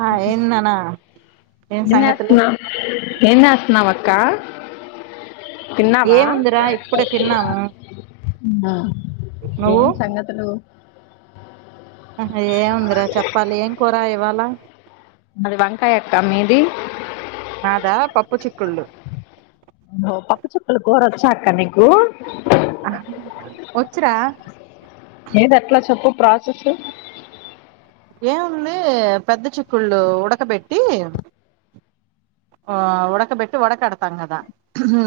ఆ ఏంది నాన్న ఏం చేస్తున్నావ్ ఏం చేస్తున్నావ్ అక్ అక్క తిన్నావా ఏముందిరా ఇప్పుడే తిన్నాము నువ్వు ఏం సంగతులు ఆహా ఏముందిరా చెప్పాలి ఏం కూర ఇవాలా మాది వంకాయ అక్క మీది నాదా పప్పు చిక్కుళ్ళు అవు పప్పు చిక్కుళ్ళు కూరా వచ్చాక్క నికు ఆహ్, వచ్చురా మీది ఎట్లా చెప్పు ప్రా చెప్పు ఏముంది పెద్ద చిక్కుళ్ళు ఉడకబెట్టి ఆ ఉడకబెట్టి ఉడకడతాం కదా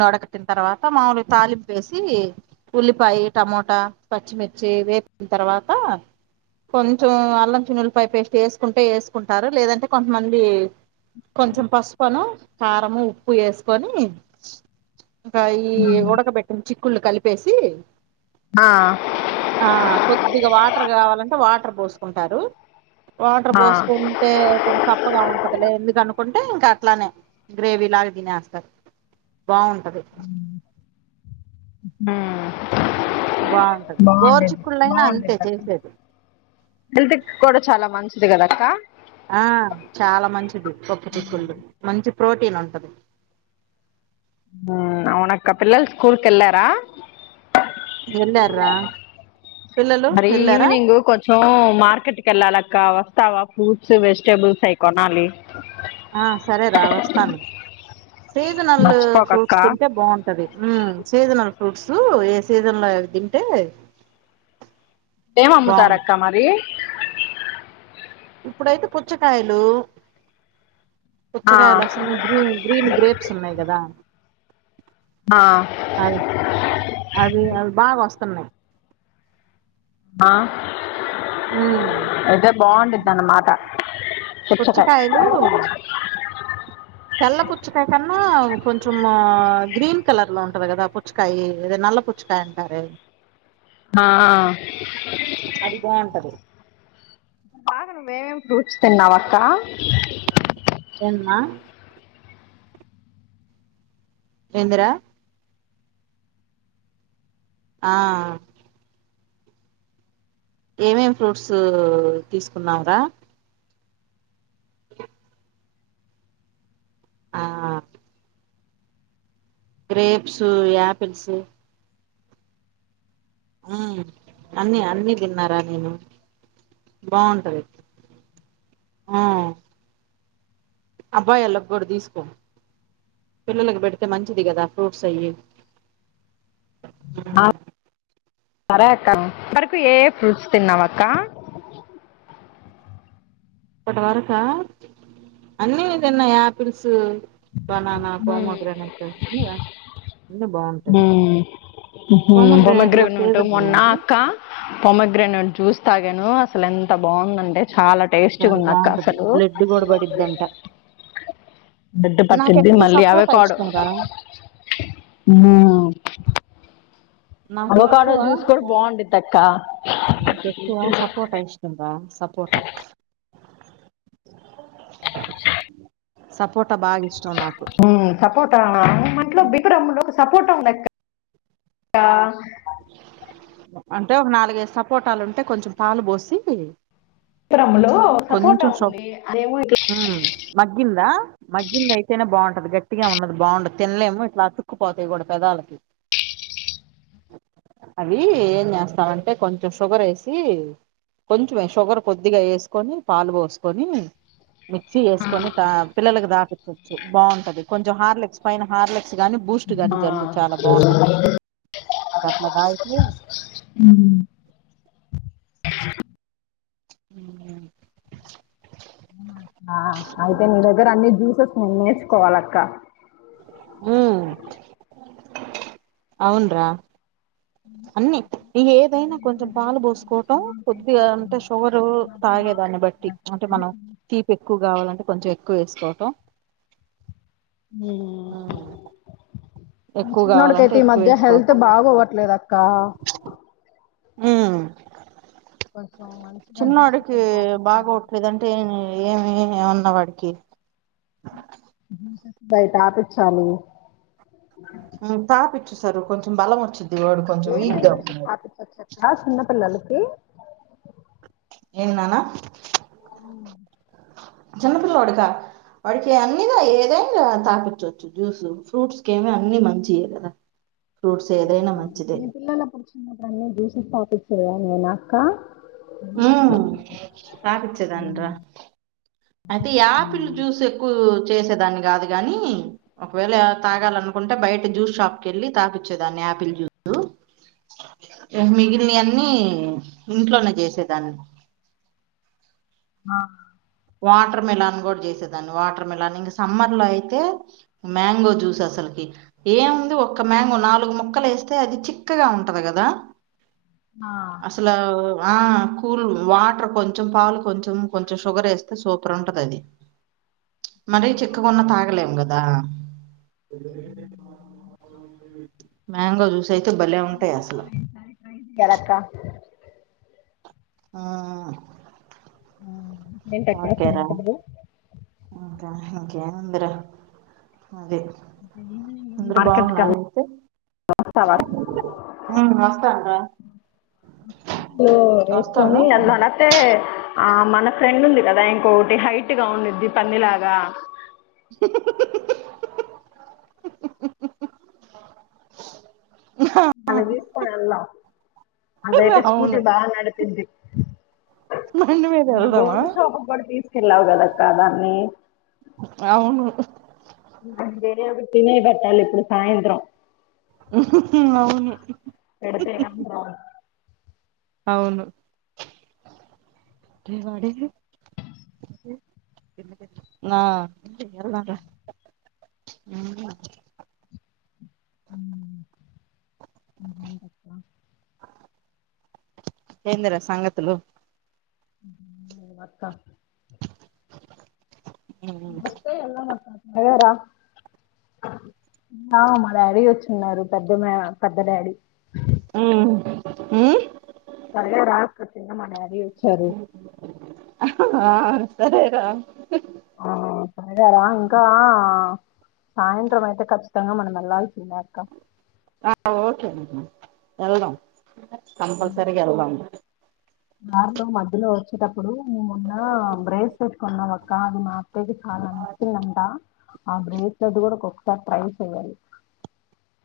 వడకట్టిన తర్వాత మాములుగా తాలింప వేసి ఉల్లిపాయ టమోటా పచ్చిమిర్చి వేసిన తర్వాత కొంచెం అల్లం చినుల్లిపాయ పేస్ట్ వేసుకుంటే వేసుకుంటారు లేదంటే కొంతమంది కొంచెం పసు ప్పును కారంము ఉప్పు వేసుకొని ఇంకా ఈ ఉడకబెట్టిన చి కుల్ కలిపేసి ఆ ఆ కొద్దిగా వాటర్ కావాలంటే వాటర్ పోసుకుంటారు వాటర్ ఆ, పోసుకుంటే కొంచెం చప్పగా ఉంటదిలే ఎందుకును కంటే ఇంకా అట్లానే గ్రేవీ లాగా తినేస్తారు బాగుంటది ఆ బాగుంటది గోరు బాగుండేది చిక్కుళ్ళైనా అంతే బాగుండేది అక్క చేసేది హెల్త్ కూడా చాలా మంచిది కదా అ కా ఆ చాలా మంచిది కొప్పు చిక్కుళ్ళు మంచి ప్రోటీన్ ఉంటది ఉమ్, అవునక్క పిల్లల స్కూల్ క వెళ్ళారా వెళ్ళారా పిల్లలు మరి వెళ్ళారా ఈవినింగ్ కొంచెం మార్కెట్కి వెళ్ళాల ఇంకా వస్తావా ఫ్రూట్స్ వెజిటేబుల్స్ అయి కొనాలి ఆ సరే రా వస్తాను సీజనల్ మర్చిపోకక్క ఫ్రూట్స్ తింటే బావుంటది ఉమ్ సీజనల్ ఫ్రూట్స్ ఏ సీజన్లో అవి తింటే ఏం బాగుంది అమ్ముతారక్క మరి ఇప్పుడైతే పుచ్చకాయలు ఆ పచ్చకాయలు వస్తున్నాయి గ్రీన్ గ్రీన్ గ్రేప్స్ ఉన్నాయి కదా ఆ అవి అవి అవి బాగా వస్తున్నాయి ఆ ఉమ్ అయితే బాగుండిదిన్నమాట పుచ్చకాయ పుచ్చకాయలు మా కొంచం గ్రీన్ కలర్ లో ఉంటది కదా పుచ్చకాయ అదే నల్ల పుచ్చకాయ అంటారే ఆ అది బాగుంటది బాగా నువ్వేం ఫ్రూట్స్ తిన్నావ అక్క మా ఏంది రా ఆ ఏమేం ఫ్రూట్స్ తీసుకున్నావు రా ఆ గ్రేప్సు యాపిల్స్ ఆ అన్నిీ అన్ని తిన్నారా నేను బాగుంటది ఆ అబ్బాయిలో కూడా తీసుకో పిల్లలలకు పెడితే మంచిది కదా ఫ్రూట్స్ అయి సరే అక్క వరకు ఏ ఫ్రూట్స్ తిన్నావ అక్క ఇప్పటి వరకా అన్నీ తిన్నా యాపిల్స్ బనానా ప్రోమోగ్రానేట్ అయితే బాగుంటుంది ఉమ్ కూడా ప్రోమోగ్రెనేట్ సీజన్ అయినా మొన్న ఇది అక్క ప్రోమోగ్రనేట్ చూస్త తాగాను అసలు ఎంత బాగుందంటే చాలా టేస్ట్ గ చాలా ఉన్దక్క బాగుంటది అసలు బ్లడ్ కూడా పడిద్దంట బెడ్ నాకు పట్టిన్ది ఎక్కువ మళ్ళీ అవే సపోటా కాడు ఇష్టం రా ఆ నాకు ఎక్కువ బాగుండిద్ది అక్క నాకు ఎక్కువ సపోటా ఇష్టం రా సపోటా సప్ ఉమ్ సపోటా మంట్లో బికారంలో సపోర్ట ఉందక్క ఆ అంటే ఒక నాలుగైదు సపోటాలు ఉంటే కొంచెం పాలు పోసి టబ్లో సపోర్ట కొంచెం సొ ఉంది ఏమో ఆయ్ ఉమ్ మగ్గిందా మగ్గింది అయితేనే బాగుంటది గట్టిగా ఉన్నది బాగుంటది తినలేము ఇట్లా చుక్కుపోతాయి కూడా పెదాలకి అవి ఏం చేస్తాారంటే కొంచెం షుగర్ వేసి కొంచంే షుగర్ కొద్దిగా వేసి కొని పాలు పోసుకొని మిక్సి వేసుకొని దా పిల్లలకి దా బాగుంటది కొంచం హార్ లెక్స్ పైన హార్లెక్ గాని బూస్ట్ గాని చల్లు చాలా బాగుంటది గట్ల తాగితే అ అ ఆ ఆయితే నీ దగ్గర అన్నీ జ్యూసెస్ ము నేర్చుకోవాలక్క ఉమ్ అవున్రా అన్నిీ ఏదైనా కొంచెం పాలు పోసుకోవటం కొద్దిగా అంటే షుగర్ తాగేదాన్ని బట్టి అంటే మనం తీపి ఎక్కువ కావాలంటే కొంచెం ఎక్ క్కువ వేసుకోవటం ఉమ్ మా ఎక్కువ కావాలంటే షీన్నోడ్కైతే ఈ ఎక్కువ మధ్య హెల్త్ వేసుకోవటం బాగవట్లేద అక్క ఆ కొంచెం మంచిగా జ్యూసెస్ చిన్నడికి అవి తాపించాలి బాగాోట్లేదంటే ఏమి ఉన్నవాడు క స బయట ఆపచ్చాలి తపిచ్చు సారు కొంచెం బలం వచ్చింది ఏమై చూస స్థాపించవచ్చక్క చిన్న పిల్లలకి ఏను నానా ఆ చిన్నపిల్ల వాడక వాడిక అన్నిగా ఏదైనా తాపచవచ్చు జ్యూస్ ఫ్రూట్స్కిమి అన్ని మంచియ కదా ఫ్రూట్స్ ఏదైనా మంచిదే దాన్నీ దూస స్థాపిస్తు నేను అక్క హ తగచ్చేదండరా అయితే ఈ ఆపిల్ జ్యూస్ ఎక్కువ య వె మ దాన్ని ఆ వాటర్ మెలాన్ కూడా చేసేదాన్ని వాటర్ మెలాన్ ఇంకా సమ్మర్ లో అయితే మ్యాంగో జ్యూస్ అసలుకి ఏముంది ఒక ఒక మ్యాంగో నాలుగు మొక్కలు వేస్త అయితే అది చిక్కగా ఉంటది కదా అసలు ఆ కూల్ వాటర్ కొంచెం పావులు కొంచెం కొంచెం షుగర్ వేస్త అ సూపర్ ఉంటది అది మరి చెక్క కొన్న తాగలేగ ఆ మ్యాంగో జూస్ సైతే భలే ఉంటాయి అసలు ఏంటక్క ఆ ఓకేరా ఏందిరా అదే అందరు మార్కెట్కి బాగున్నారు వెళ్ళి అయితే వస్తావా ఆ వస్తాన్ రా లో వస్తాను వేసుకొని అదనతే ఆ మన ఫ్రెండ్ ఉంది కదా ఇంకొకటి హైట్ పొట్టిగా ఉండిద్ది పందిలాగ మన్న తిస్కొనిన్ల అదైతే అవును స్కూటీ బా నడిపింది బండి మీద మొన్న వెళ్దామా గోల్డ్ షాపు కూడా తీసుకెళ్ళావు కదక్క దాన్ని అవును దేనే ఒక తినై పెట్టాలి ఇప్పుడు సాయంత్రం అవును ఎడతే కాంట అవును వాడే ఆ వెళ్దాం రా అంటప్పా ఎదిరా సంగతులు వస్త ఉమ్ వస్త అన్నావ్ అంట అలాగారా మా డాడీ వచ్చిన్నారు పెద్ద మ పెద్ద డాడీ హ్మ్ ఉమ్ సర్లేరా మా డాడీ వచ్చాడు ఆ సరేరా ఆగారా ఇంకా సాయంత్రం అయితే కఖచ్చితంగా మనం వెళ్లాల్సిన్నాక్క ఓకే ఎల్ కంపల్సరి ఎల్ ఉంట ఇ ఇప్పుడు మేమున్న బ్రేస్లెట్ కొన్నాం అక్క అది మా అత్తాకి చాలా నచ్చంద అంట ఆ బ్రేస్లెట్ కూడా ఒక ట్రై చేయాలి